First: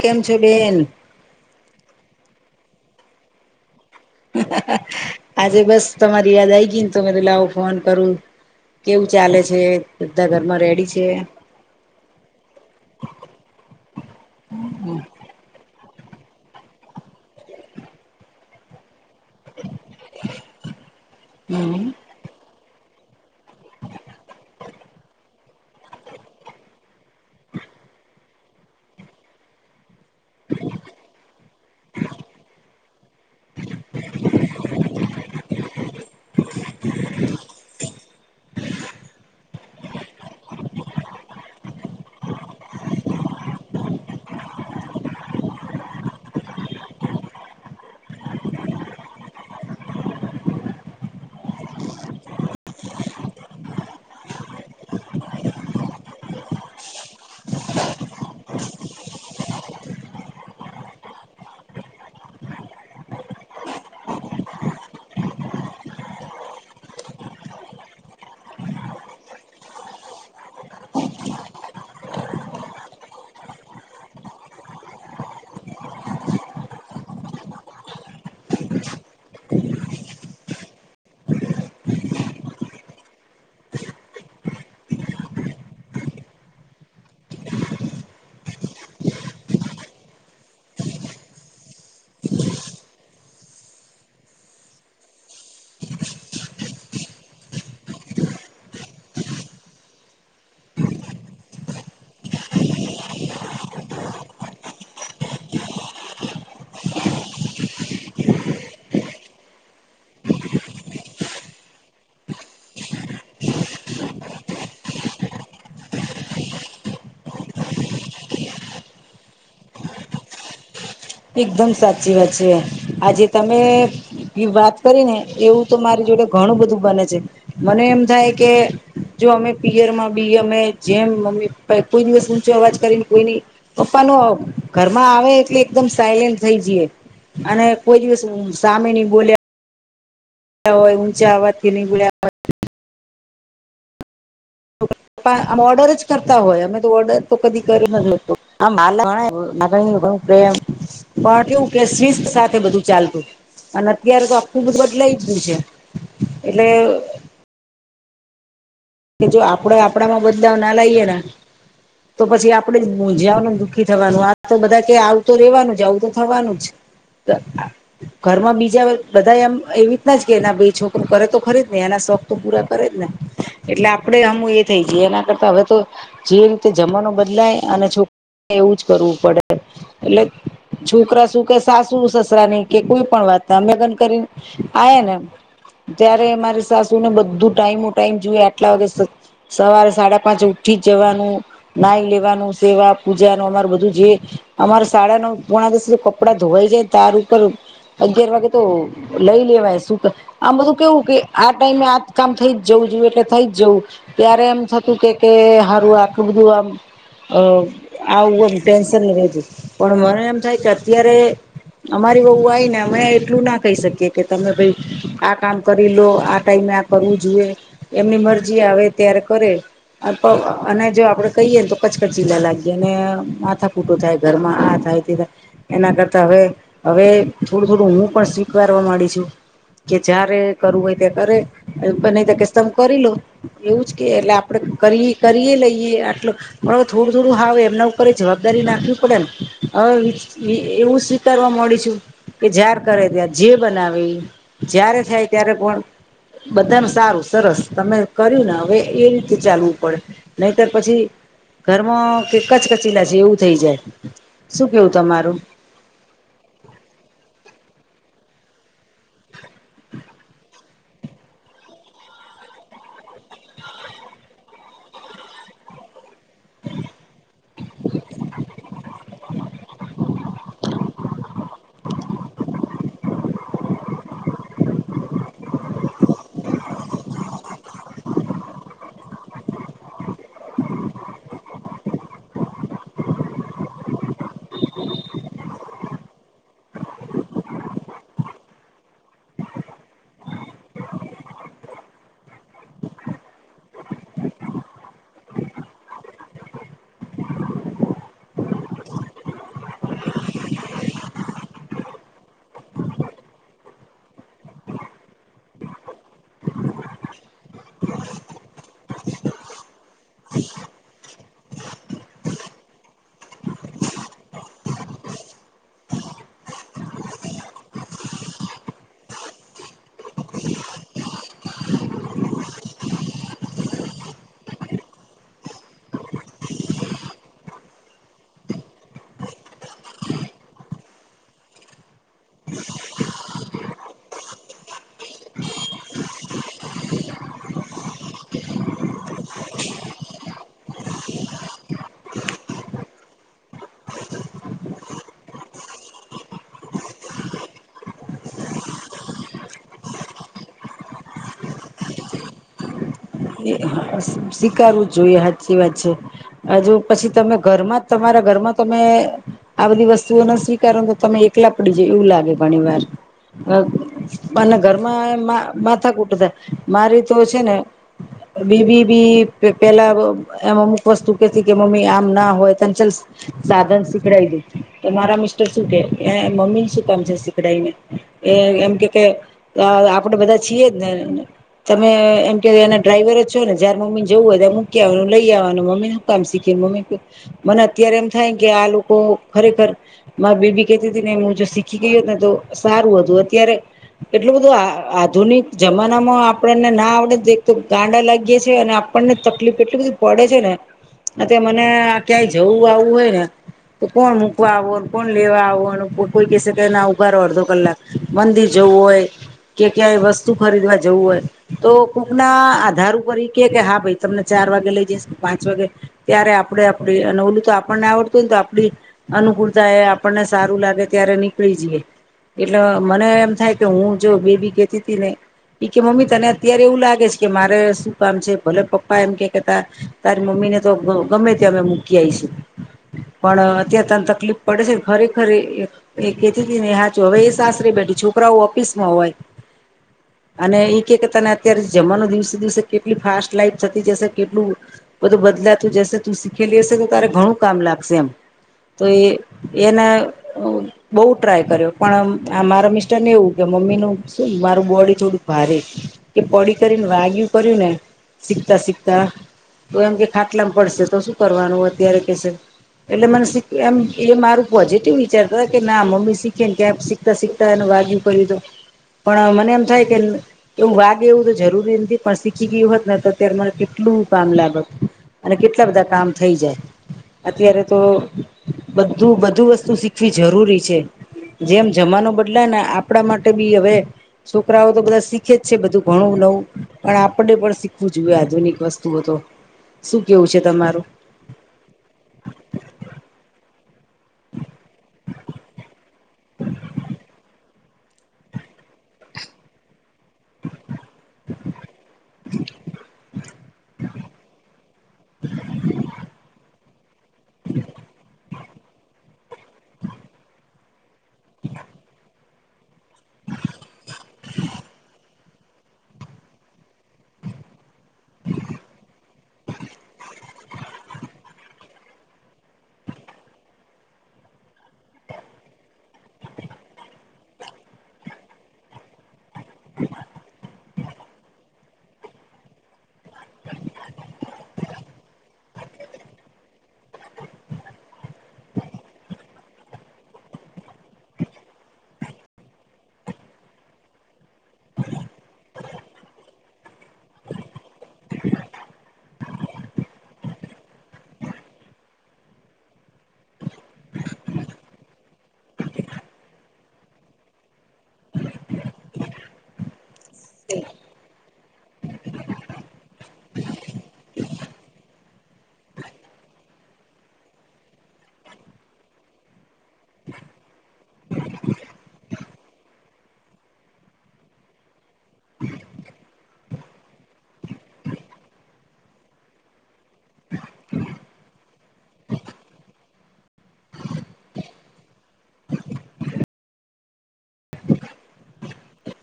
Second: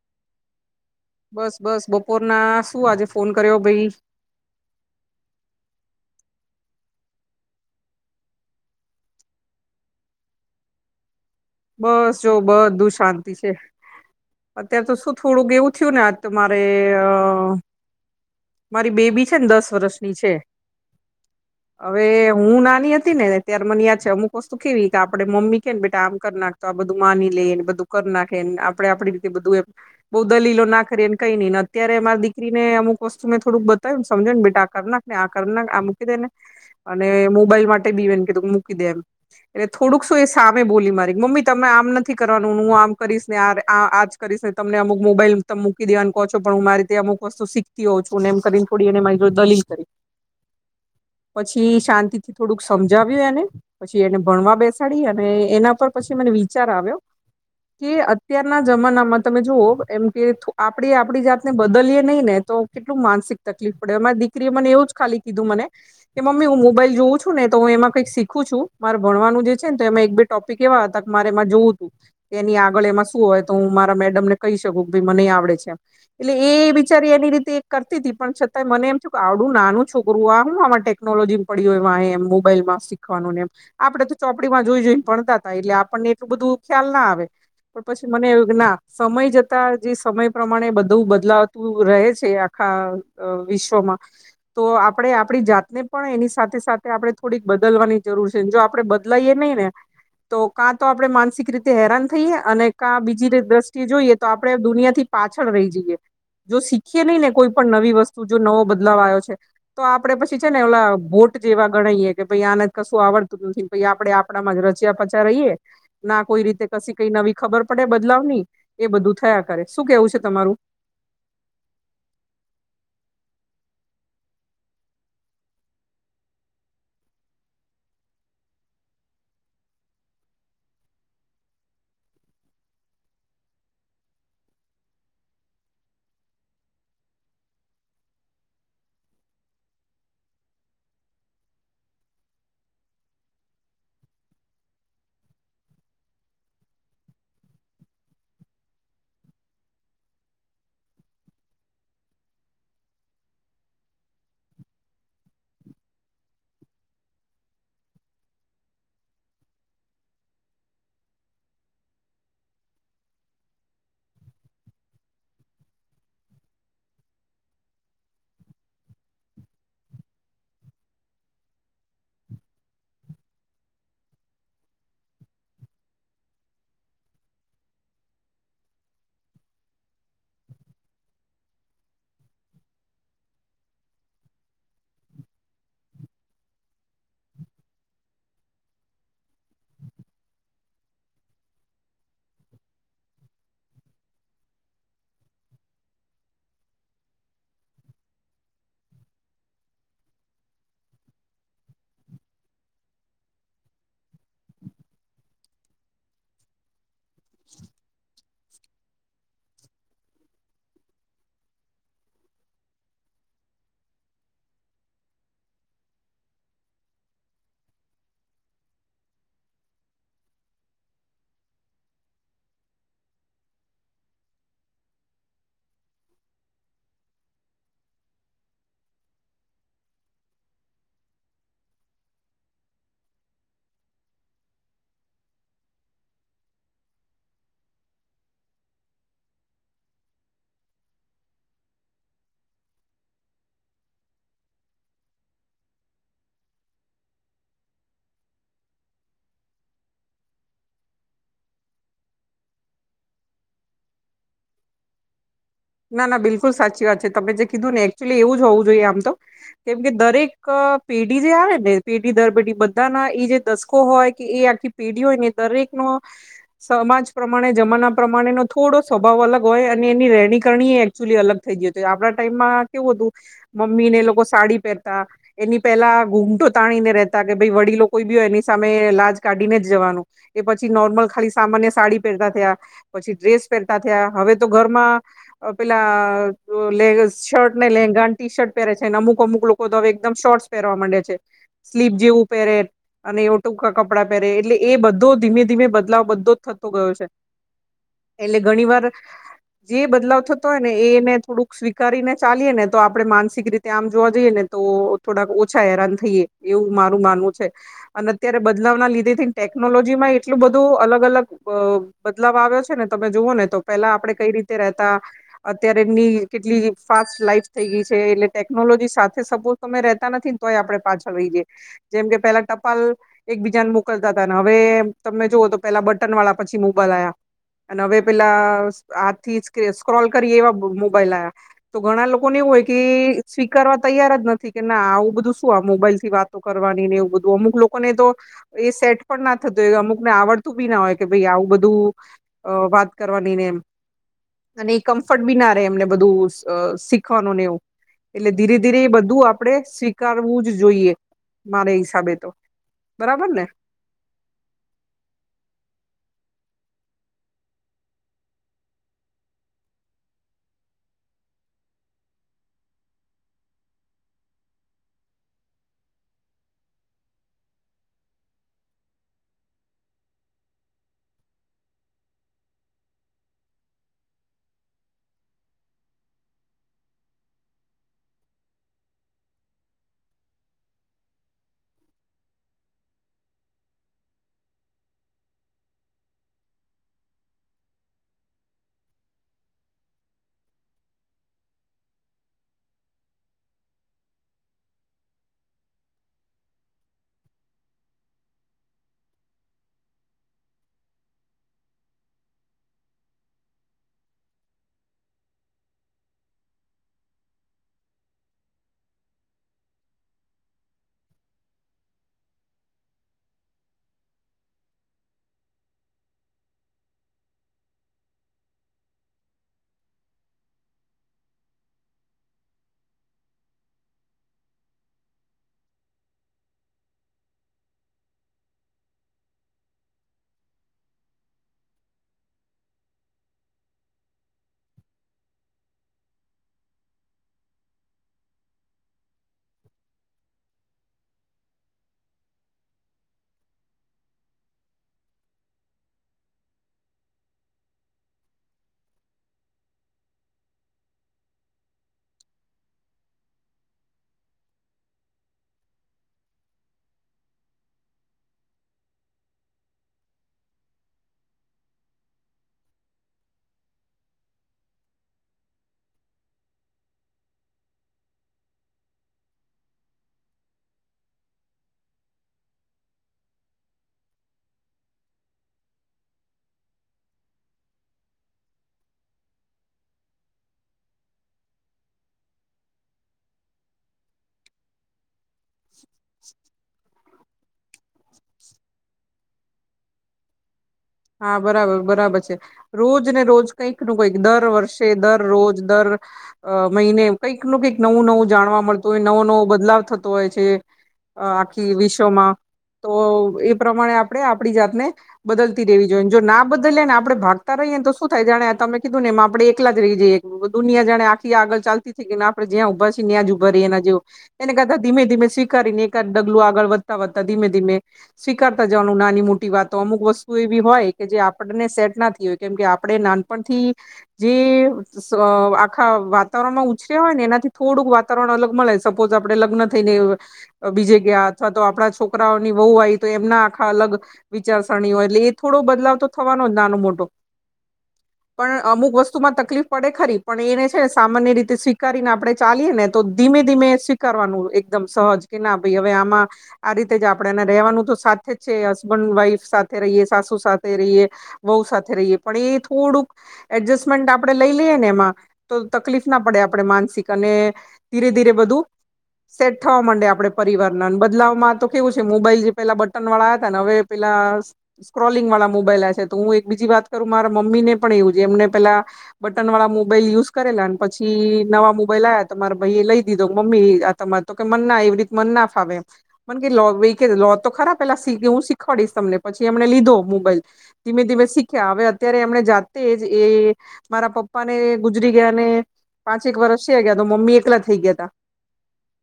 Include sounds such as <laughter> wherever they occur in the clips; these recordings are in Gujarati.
કેમ છે બેન. બસ બસ બપોરના શું આજે ફોન કરીયો ભઈ આજે બસ તમારી યાદ આયી ગઈ ને તો મે કીધું લાવો ફોન કરું. કેવું ચાલે છે બધા ઘરમાં રેડી છે. બસ જો બધું શાંતિ છે. અત્યારે તો શું થોડુંક એવું થયું ને આજ તો મારે અ મારી બેબી છે ને દસ વર્ષની છે હમ હવે હું નાની હતી ને ત્યારે મને યાદ છે અમુક વસ્તુ કેવી કે આપણે મમ્મી કે ને બેટા આમ કર નાખ તો આ બધું માની લે ને બધું કરી નાખે ને આપડે આપડી રીતે બધું એ બઉ દલીલો ના કરીએને કઈ નઈં અત્યારે માર દીકરીને અમુક વસ્તુ મે થોડુંક બતાવ્યુને સમજા ને બેટા આ કર નાખ ને આ કર નાખ આ મૂકી દેને અને મોબાઈલ માટે બી એને કેધું મૂકી દે એમ એટલે થોડુંક શું એ સામે બોલી મારી મમ્મી તમે આમ નથી કરવાનું હું આમ કરીશ ને આ આજ કરીશને તમને અમુક મોબાઈલ તમ મૂકી દેવાનું કહો છો પણ હું મારી રીતે અમુક વસ્તુ શીખતી હોઉ છું ને એમ કરીને મારી જોડે થોડી દલીલ કરી. પછી શાંતિથી થોડુંક સમજાવ્યું એને પછી એને ભણવા બેસાડી અને એના પર પછી મને વિચાર આવ્યો કે અત્યારના જમાનામાં તમે જુઓ એમ કે આપડી આપડી જાતને બદલીએ નહી ને તો કેટલું માનસિક તકલીફ પડે મારી દીકરીએ મને એવું જ ખાલી કીધું મને કે મમ્મી હું મોબાઈલ જોઉં છું ને તો હું એમાં કઈક શીખું છું મારે ભણવાનું જે છે ને તો એમાં એક બે ટોપિક કેવા હતા કે મારે એમાં જોવું તું. એની આગળ એમાં શું હોય તો હું મારા મેડમ ને કહી શકું કે ભાઈ મનેય આવડે છે એમ એટલે એ બિચારી એની રીતે એ કરતી હતી પણ છતાંય મને એમ થતુ કે આવડું નાનું છોકરું આ હુ માટે ટેકનોલોજીમ પડી હોય વાહે એમ મોબાઈલમાં શીખવાનું નેમ આપડે તો ચોપડીમાં જોઈ જોઈને ભણતા તા એટલે આપણને એટલું બધું ખ્યાલ ના આવે, પણ પછી મને એવું કે ના સમય જતા જે સમય પ્રમાણે બધું બદલાતું રહે છે આ ખા અ વિશ્વમાં તો આપડે આપડી જાતને પણ એની સાથે સાથે આપણે થોડીક બદલવાની જરૂર છે જો આપડે બદ લાયે નહી ને તો કાં તો આપણે માનસિક રીતે હેરાન થઈએ અને કાં બીજી દ્રષ્ટિએ જોઈએ તો આપણે દુનિયાથી પાછળ રહી જઈએ જો શીખીએ નહી ને કોઈ પણ નવી વસ્તુ જો નવો બદલાવ આયો છે, તો આપડે પછી છે ને ઓલા ભોટ જેવા ગણાયે કે ભાઈ આને કશું આવડતું નથી, પહિ આપડે આપણામાં જ રચ્યા પચ્યા રહીએ ના કોઈ રીતે કશી કઈ નવી ખબર પડે બદલાવ ની એ બધું થયા કરે શું કેવું છે તમારું? એકદમ સાચી વાત છે. આજે તમે એ વાત કરીને, એવું તો મારે જોડે ઘણું બધું બને છે. મને એમ થાય કે જો અમે પિયર માં બી અમે જેમ મમ્મી પપ્પા કોઈ દિવસ ઊંચો અવાજ કરીને કોઈ ની પપ્પા નો ઘરમાં આવે એટલે એકદમ સાયલેન્ટ થઈ જીએ. અને કોઈ દિવસ સામે ની બોલીયે હોય, ઊંચા અવાજથી નઇ બોલ્યા હોય. <unintelligible> પણ આમ ઓર્ડર જ કરતા હોય, અમે તો ઓર્ડર તો કદી કરી ન હતો <unintelligible> <unintelligible> પણ કેવું કે શિસ્ત સાથે બધું ચાલતું. અને અત્યારે તો આખું બધું બદલાયજ ગયું છે એટલે. કે જો આપડે આપડામાં બદલાવ ના લાઈએ ને. તો પછી આપડેજ મુંજાવાનું ને દુઃખી થવાનું, આ તો બધા કે આવું તો રેવાનુંજ આવું તો થવાનુંજ. તો આ ઘરમાં બીજા બધા એમ એવી રીતનાજ કેના છોકરી કરે તો ખરીજ ને, એના શોખ તો પૂરા કરેજ ને. એટલે આપડે હમુ એ થઈ જીએ. એના કરતા હવે તો જે રીતે જમાનો બદલાઈ અને છોક એવુંજ કરવું પડે, એટલે છોકરા શું કે સાસુ સસરાની કે કોઈ પણ વાત અમે લગન કરીને આયાને ત્યારે મારી સાસુને બધું ટાઈમ ઓ ટાઈમ જુએ. આટલા વાગે સવારે સાડા પાંચે ઉઠીજ જવાનું. નાઈ લેવાનું સેવા પૂજાનુ અમારુ બધું જે અમારે સાાડા નવ પોણા દસે કપડાં ધોવાઈ જાય. તાર ઉપર અગિયાર વાગે તો લઈ લેવાય શું આ બધું કેવું કે આ ટાઈમે આજ કામ થઈ જવું જુએ એટલે થઈજ જવું ત્યારે એમ થતું કે કે હારું આટલું બધું આમ. અ આવું આમ ટેન્શન નહી રેતું. પણ મને એમ થાય કે અત્યારે અમારી વહુ આઇને અમે એટલું ના કહી શકીયે કે તમે ભઈ આ કામ કરી લો, આ ટાઈમે આ કરવું જુએ, એમની મરજી આવે ત્યારે કરે. <unintelligible> અને જો આપડે કહીએ તો કચકચ ચીલા લાગીએ અને માથાકુટો થાય. ઘરમાં આ થાય તે થાય. એના કરતા હવે -હવે થોડું -થોડું હું પણ સ્વીકારવા માંડી છું. કે જયારે કરવું હોય ત્યા કરે. <unintelligible> નહીતો કેસે તમે કરી લો. એવુંજ કેય એટલે આપડે કરી કરીએ લઈએ આટલું. પણ હવે થોડું -થોડું હાવ એમના ઉપર એ જવાબદારી નાખવી પડેને હવે એ એવું સ્વીકારવા મોડી છું. કે જ્યાંર કરે ત્યારે જે બનાવે એ, જયારે થાય ત્યારે પણ બધાનુ સારું. સરસ તમે કર્યુંને હવે એ રીતે ચાલવું પડે, નહીતર પછી ઘરમાં કેકચ કચીલા જેવું થઈ જાય, શું કેવું તમારું? ના -ના બિલકુલ સાચી વાત છે તમે જે કીધુંને એકક્ચુલી એવુંજ હોવું જોઈએ આમ તો. કેમ કે દરેક પેઢી જે આવેને પેઢી દર પેઢીએ બધાના એ જે દસકો હોય કે એ આખી પેઢી હોયને એ દરેકનો સમાજ પ્રમાણે જમાના પ્રમાણેનો થોડો સ્વભાવ અલગ હોય અને એની રહેણી કરણી એકચુલી અલગ થઈ ગયું હતુ. આપડા ટાઈમમાં કેવું હતું મમ્મીને એલોકો સાડી પહેરતા. એની પહેલા ઘૂમટો તાણીને રહેતા કે ભાઈ વડીલો કોઈ બી હોય એની સામે લાજ કાઢીને જવાનું. એ પછી નોર્મલ ખાલી સામાન્ય સાડી પહેરતા થયા. પછી ડ્રેસ પહેરતા થયા. હવે તો ઘરમાં પેલા શર્ટ ને લેંગા ને ટી શર્ટ પહેરે છે ને અમુક -અમુક લોકો તો હવે એકદમ શોર્ટસ પહેરવા માંડે છે. સ્લીપ જેવું પહેરે અને ઓ ટૂકા કપડાં પહેરે એટલે એ બધો ધીમે -ધીમે બદલાવ બધોજ થતો ગયો છે. એટલે ઘણી વાર જે બદલાવ થતો હોય ને એને થોડુંક સ્વીકારીને ચાલીએને તો આપણે માનસિક રીતે આમ જોવા જઈએને તો થોડાક ઓછા હેરાન થઈએ એવું મારું માનવું છે. અને અત્યારે બદલાવના લીધે થી ટેકનોલોજી માં એટલું બધું અલગ અલગ બ બદલાવ આવ્યો છે ને તમે જુઓ ને તો પેલા આપડે કઈ રીતે રેતા અત્યારે એમની કેટલી ફાસ્ટ લાઈફ થઈ ગઈ છે એટલે ટેકનોલોજી સાથે સપ તમે રેતા નથી ને તોય આપડે પાછળ રહી જઈ જેમ કે પેહલા ટપાલ એકબીજાને મોકલતા હતા ને હવે તમે જુઓ તો પેલા બટન વાળા પછી મોબાઈલ આયા. અને હવે પેલા આ થી સ્ક્રોલ કરી એવા મોબાઈલ આવ્યા. તો ઘણા લોકોને એવું હોય કે સ્વીકારવા તૈયાર જ નથી કે ના આવું બધું શું આ મોબાઈલ થી વાત કરવાની ને એવું બધું અમુક લોકોને તો એ સેટ પણ ના થતો હોય અમુક ને આવડતું બી ના હોય કે ભાઈ આવું બધું અ વાત કરવાની ને એમ. અને કમ્ફર્ટ બી ના રહે બધું શ શીખવાનું ને એવું. એટલે ધીરે ધીરે એ બધું આપણેે સ્વીકારવું જ જોઈએ મારા હિસાબે તો. બરાબર ને. સ્વીકારવું જ જોઈએ સાચી વાત છે. હજુ પછી તમે ઘરમાં જ તમારા ઘરમાં તમે આ બધી વસ્તુઓ ન સ્વીકારો તો તમે એકલા પડી જાય એવું લાગે ઘણી વાર. અને ઘર પાપા ના ઘરમાં મા માથા કૂટ થાય મારી તો છે ને બી બી બી પેલા એમ અમુક વસ્તુ કેતી કે મમ્મી આમ ના હોય કંચલ સાધન શીકડાઈ દે તો મારા મિસ્ટર શું કે એને મમ્મી શું કામ ચીજ શીખડાઈવી. એ એમ કે કે તો આપડે બધા છીએ જ ને. તમે એમ કે એના ડ્રાઈવર જ છો ને જયાર મમ્મીને જવું હોય ત્યાં મૂકી આવાનું લઈ આવવાનું મમ્મીનું શું કામ શીખ્યું મમ્મી તો મને અત્યારે એમ થાય કે આ લોકો ખરેખર મારા બેબી કેતી હતી ને હું જો શીખી ગઈ હોત ને તો સારું હતું અત્યારે એટલું બધું આ આધુનિક જમાનામાં આપણને ના આવડે એક તો ગાંડા લાગી કે છે અને આપણને તકલીફ એટલી બધી પડે છે ને અ તે મને આ ક્યાંય જવું આવું હોય ને તો કોણ મૂકવા આવો કોણ લેવા આવો નો કોઈ કેશે કે ના ઊભા રો અડધો કલાક મંદિર જવું હોય કે ક્યાંય વસ્તુ ખરીદવા જવું હોય તો કૂકના આધાર ઉપ કોઈ ની કે હા ભાઈ તમને ચાર વાગે લઈ જઈશ કે પાંચ વાગે ત્યારે આપણે આપણી અને ઓલું તો આપણને આવડતું હોય ને તો આપણી અનુકૂળતા એ આપણને સારું લાગે ત્યારે નીકળી જઈએ. એટલે મને એમ થાય કે હું જો બેબી કેતી હતી ને કે મમ્મી તને અત્યારે એવું લાગે છે કે મારે શું છે ભલે પપ્પા એમ કે કેતા તારી મમ્મી ને તો ગ ગમે ત્યારે મૂકી આઈશ. પણ અત્યારે તને તકલીફ પડે છેને ખરેખર એ એ એ કેતી ને સાચો હવે એ સાસરે બેઠી છોકરાઓ ઓફિસ માં હોય. અને એઈ કે તને અત્યારે જમાનો દિવસે દિવસે કેટલી ફાસ્ટ લાઈફ થતી જશે કેટલું બધું બદલાતું જશે તું શીખેલી હશે તો તારે ઘણું કામ લાગશે એમ. તો એ એને બહુ ટ્રાય કર્યો પણ મારા મિસ્ટરને એવું કે મમ્મીનું શું મારું બોડી થોડું ભારે. કે પડી કરીને વાગ્યું કર્યું ને શીખતા શીખતા તો એમ કે ખાટલામાં પડશે તો શું કરવાનું અત્યારે કેશે એટલે મને એમ એ મારૂ પોઝિટિવ વિચાર કરે કે ના મમ્મી શીખેને કેમ શીખતા શીખતા એ વાગ્યુ કર્યું તો પણ મને એમ થાય કે એવું વાગે એવું તો જરૂરી નથી પણ શીખી ગી હોત ને તો અત્યારે મને કેટલું કામ લાગત અને કેટલા બધા કામ થઈ જાય- અત્યારે તો બધું બધું વસ્તુ શીખવી જરૂરી છે. જેમ જમાનો બદલાય ને આપણા માટે બી હવે છોકરાઓ તો બધા શીખે જ છે બધું ઘણું નવું પણ આપને પણ શીખવું જોયે આધુનિક વસ્તુઓ તો શું કેવું છે તમારું? હા બરાબર બરાબર છે. રોજ ને રોજ કંઈક નુ કંઈક દર વર્ષે દર રોજ દર અ મહિને કંઈક નું કઈક નવું નવું જાણવા મળતું હોય નવો નવો બદલાવ થતો હોય છે. આખી વિશ્વમાં તો એ પ્રમાણે આપડે આપડી જાતને બદલ તી રેવી જોઈ જો ના બદલીયે ને આપણે ભાગતા રહીએ તો શું થાય જાણે તમે કીધું ને એ આપણે એક એકલા જ રહી જઈએ દુનિયા જાણે આખી આગળ ચાલતી થઈ ગઈ ને આપણે જ્યાં ઉભા છી કે ન્યા જ ઉભા રઇ એના જેવુ એના કરતાં ધીમે ધીમે સ્વીકારીને એક એકાદ ડગલું આગળ વધતા વધતા ધીમે ધીમે સ્વીકારતા જવાનું નાની મોટી વાતો અમુક વસ્તુ એવી હોય કે જે આપણને સેટ ના થઈ હોય કેમકે આપણે નાનપણથી જે આખા વાતાવરણમાં ઉછર્યા હોય ને એનાથી થોડુંક વાતાવરણ અલગ મળે જ સપોઝ આપડે લગ્ન થઈને બીજે ગયા અથવા તો આપણા છોકરાઓની વહુ આઇ તો એમના આખા અલગ વિચારસરણી હોય એટલે એ થોડો બદલાવ તો થવાનો જ નાનો મોટો પણ અમુક વસ્તુમાં તકલીફ પડે ખરી પણ એને છેને સામાન્ય રીતે સ્વીકારીને આપણેે ચાલીયે ને તો ધીમે ધીમે સ્વીકારવાનું એકદમ સહજ કે ના ભય હવે આમાં આ રીતે જ આપણેે એને રેવાનું તો સાથે જ છે હસબન્ડ વાઈફ‌ સાથ ે રહીએ સાસુ સાથે રહીએ વહુ સાથે રહીએ પણ એ થોડુંક એડજસ્ટમેન્ટ આપણે લઈ લઈએ ને એમાં તો તકલીફ ના પડે આપણે માનસિક અને ધીરે ધીરે બધું સેટ થવા માંડે આપડે પરિવારના બદલાવમાં તો કેવું છે મોબાઈલ જે પેલા બટન વાળા હતા ને હવે પેલા સ્ક્રોલિંગ વાળા મોબાઈલ આયા છે તો હું એક બીજી વાત કરું મારા મમ્મી ને પણ એવું જ એમને પેલા બટન વાળા મોબાઈલ યુઝ કરેલાન પછી નવા મોબાઈલ આયા તો મારે ભઈ એ લઈ દીધો મમ્મી આ તમારે તો કે મન ના એવી રીતે મન ના ફાવે એમ. કે લો લો તો ખરા પેલા શીવહું શીખવાડીશ તમને પછી એમણે લીધો મોબાઈલ ધીમે ધીમે શીખ્યા હવે અત્યારે એમણે જાતે જ એ મારા પપ્પા ને ગુજરી ગયા ને પાંચેક વરસ થઈ ગયા તો મમ્મી એકલા થઈ ગયા તા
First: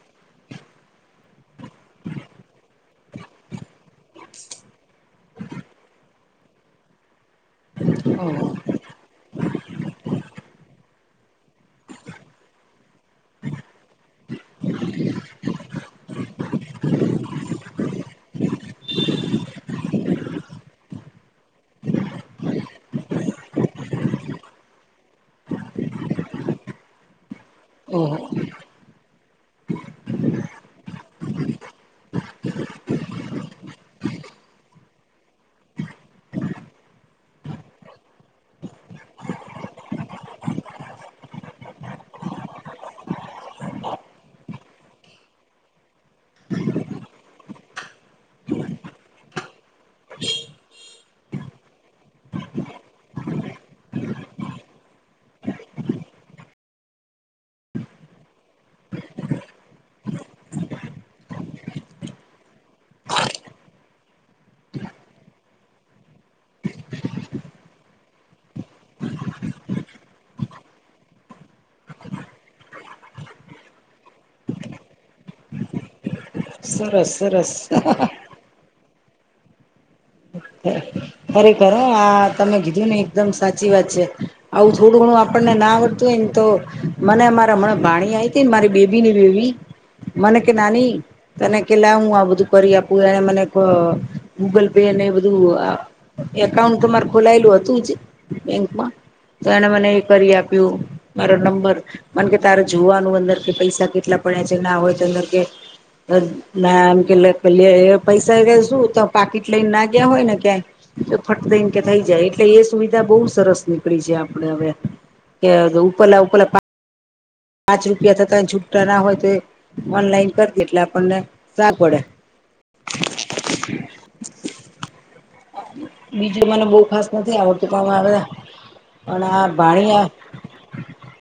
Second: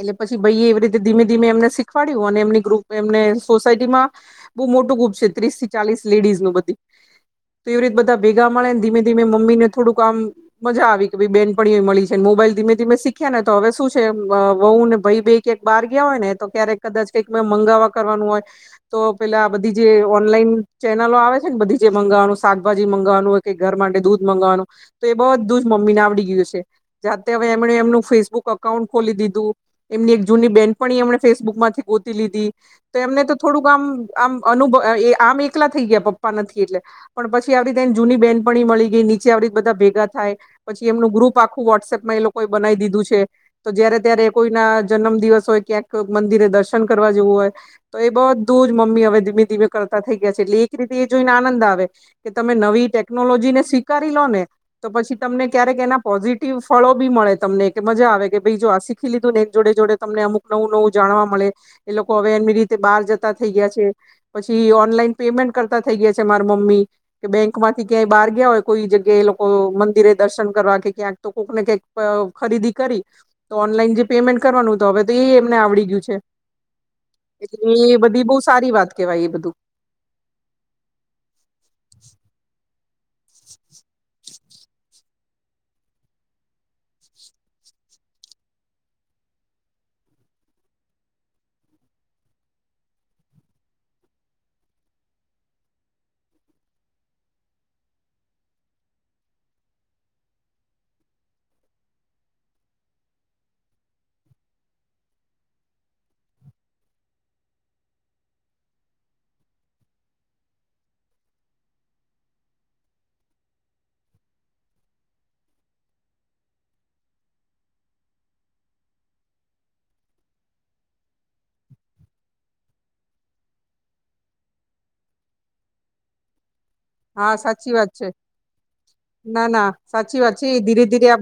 એટલે પછી ભઈયે એવી રીતે ધીમે ધીમે એમને શીખવાડ્યું અને એમની ગ્રુપ એમને સોસાયટીમાં બહુ મોટું ગૂપ છે ત્રીસ થી ચાલીસ લેડીઝ નું બધી તો એવી રીતે બધા ભેગા ઓહ મળેને ધીમે ધીમેં મમ્મીને થોડુંક આમ મજા આવી કે ભઈ બેનપણીઓય મળી છેને મોબાઈલ ધીમે ધીમે શીખ્યા ને તો હવે શું છે વહુ ને ભાઈ બેય ક્યાંક બહાર ગયા હોય ને તો ક્યારેક કદાચ કઈક મે મંગાવવા કરવાનું હોય તો પેલા આ બધી જે ઓનલાઈન ચેનલો આવે છે ને બધી જે મંગાવવાનું શાકભાજી મંગાવવાનું હોય કે ઘર માટે દૂધ મંગાવવાનું તો એ બધું જ મમ્મીને આવડી ગયું છે જાતે હવે એમણે એમનું ઓહ ફેસબુક અકા ઉન્ટ ખોલી દીધું એમની એક જૂની બેન પણી એમને ફેસબુક માંથી ગોતી લીધી તો એમને તો થોડુંક આમ આમ અનુભ એ આમ એકલા થઈ ગયા પપ્પા નથી એટલે પણ પછી આવી રીતે એની જૂની બેનપણી મળી ગઈ નીચે આવી રીતે બધા ભેગા થાય, પછી એમનું ગ્રુપ આખું વોટ્સએપમાં એ લોકોએ બનાવી દીધું છે. તો જયારે ત્યારે કોઈના જન્મદિવસ હોય ક્યાંક કોઈ મંદીરે દર્શન કરવા જવું હોય તો એ બધુંજ મમ્મી હવેે ધીમે -ધીમે કરતા થઈ ગયા છે. એટલે એક રીતે એ જોઈને આનંદ આવે કે તમે નવી ટેકનોલોજી ને શીખ કરી લો ને તો પછી તમને ક્યારેક એના પોઝિટિવ ફળો બી મળે તમને કે મજા આવે કે ભાઈ જો આ શીખી લીધુંને એક જોડે -જોડે તમને અમુક નવું -નવું જાણવા મળે એલોકો હવે એની રીતે બહાર જતા થઈ ગયા છે. પછી ઓનલાઈન પેમેન્ટ કરતા થઈ ગયા છે મારા મમ્મી કે બેંક માંથી ક્યાંય બહાર ગયા હોય કોઈ જગ્યાએ એલોકો મંદિરે દર્શન કરવા કે ક્યાં તો કોઈકને કઈક ખરીદી કરી તો ઓનલાઈન જે પેમેન્ટ કરવાનું હતું હવે તો એ એમને આવડી ગયું છે. સરસ <inaudible> સરસ એટલે બધી બહુ સારી વાત કેવાય એ બધું. <inaudible> ખરેખર આ તમે કીધું ને એકદમ સાચી વાત છે આવું થોડું ઘણું આપણને ના આવડતું હોય ને તો મને મારા મને ભાણી આવી હતી ને મારી બેબી ની બેબી મને કે નાની તને કે લા હું આ બધું કરી આપું એને મને ક ગૂગલ પે ને એ બધ બધું આ એકાઉન્ટ તો મારે ખોલાયેલું હતુંજ બેંકમાં તો એને મને એ કરી આપ્યું મારો નંબર મને કે તારે જોવાનું અંદર કે પૈસા કેટલા પડ્યા છે ના હોય તો અંદર કે ના એમકે લે પેલા એ પૈસા લેશું તો પાકીટ લઈને નાખ ગયા હોયને ક્યાંય તો ફટ દઈને કે થઈ જાય એટલે એ સુવિધા બહુ સરસ નીકળી છે આપણે હવે કે ઉપરલા ઉપરલા પા પાંચ રૂપિયા થતાં છૂટા ના હોય તો એ ઓનલાઈન કરદે એટલે આપણને સા પડે બીજું મને બહુ ખાસ હા નથી આવડતું સાચી પણ વાત છે મારે પણ ના આ ના ભાણિયા સાચી વાત છે ધીરે ધીરે આપ